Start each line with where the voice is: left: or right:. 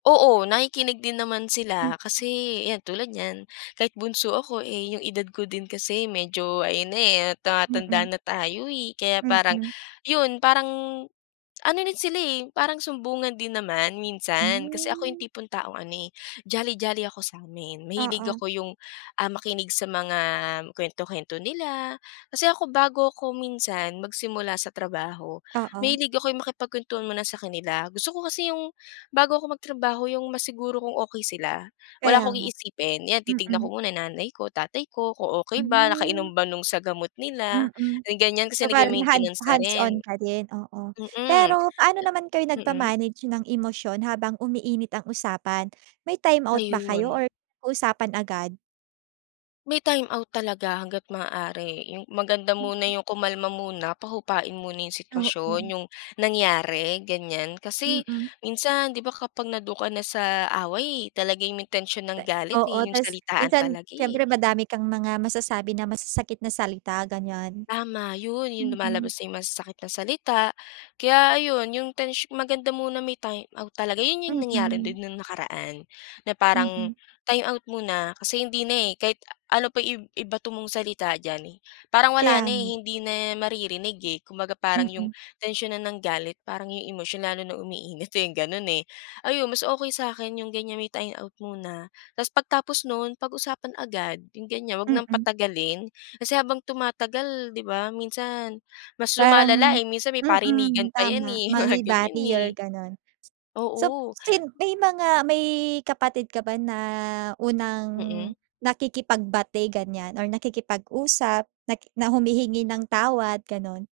left: Oo, nakikinig din naman
right: Mm.
left: sila, kasi yan tulad niyan, kahit bunso ako, eh yung edad ko din kasi medyo, ayun na eh,
right: Mm.
left: tumatanda na tayo eh. Kaya parang
right: Mm.
left: yun parang ano na sila eh, parang sumbungan din naman minsan. Kasi ako yung
right: Hmm.
left: tipong taong ano eh, jolly jolly ako sa'min, mahilig
right: Oo.
left: ako yung, ah, makinig sa mga kuwento-kuwento nila. Kasi ako bago ako minsan magsimula sa trabaho,
right: Oo.
left: mahilig ako yung makipagkwentuhan muna sa kanila, gusto ko kasi yung bago ako magtrabaho yung masiguro kung okey sila. Wala
right: Kaya
left: akong
right: nga.
left: iisipin, 'yan titignan ko
right: Mm.
left: muna nanay ko tatay ko kung okey ba
right: Hmm.
left: nakainom ba no'ng sa gamot nila
right: Mm.
left: ganyan
right: So
left: kasi
right: bale hand
left: nag-ma-maintainance na rin.
right: hands-on ka din oo.
left: Mm.
right: Pero paano naman kayo
left: Mm.
right: nag-ma-manage ng emosyon habang umiinit ang usapan, may timeout ba kayo
left: Ayun.
right: or usapan agad?
left: May timeout talaga hangga't maaari yung maganda muna yung kumalma muna pahupain muna yung sitwasyon
right: Oo.
left: yung nangyari, ganyan. Kasi
right: Mm.
left: minsan, 'di ba, kapag nando'n ka na sa away talaga yung intensyon ng galit
right: Oo,
left: eh, yung
right: tas
left: salitaan
right: minsan,
left: talaga eh.
right: siyempre madami kang mga masasabi na masasakit na salita ganyan.
left: Tama, yun yung
right: Mm.
left: lumalabas na yung masasakit na salita kaya ayon 'yong tensy maganda muna may timeout talaga 'yon 'yong nangyari
right: Mm.
left: din nung nakaraan, na parang
right: Mm.
left: timeout muna kasi hindi na eh. Kahit ano pa i ibato mong salita diyan, parang wala
right: Kaya
left: na eh
right: nga.
left: hindi na maririnig eh, kumbaga parang 'yong
right: Mm.
left: tensyon na ng galit parang yung emosyon lalo na umiinit eh, ganun eh. Ayun mas okey sa'kin yung ganyan may timeout muna tas pagtapos nun pag-usapan agad yung ganyan, wag ng
right: Mm.
left: patagalin kasi habang tumatagal 'di ba minsan mas lumalala
right: Parang
left: eh, minsan may parinigan
right: mm,
left: pa yan
right: tama
left: eh, mga
right: mangi
left: ganyan eh.
right: barrier ganon. So
left: Oo.
right: sin may mga may kapatid ka ba na unang
left: Mm.
right: nakikipagbati ganyan or nakikipag-usap nak na humihingi ng tawad ganon?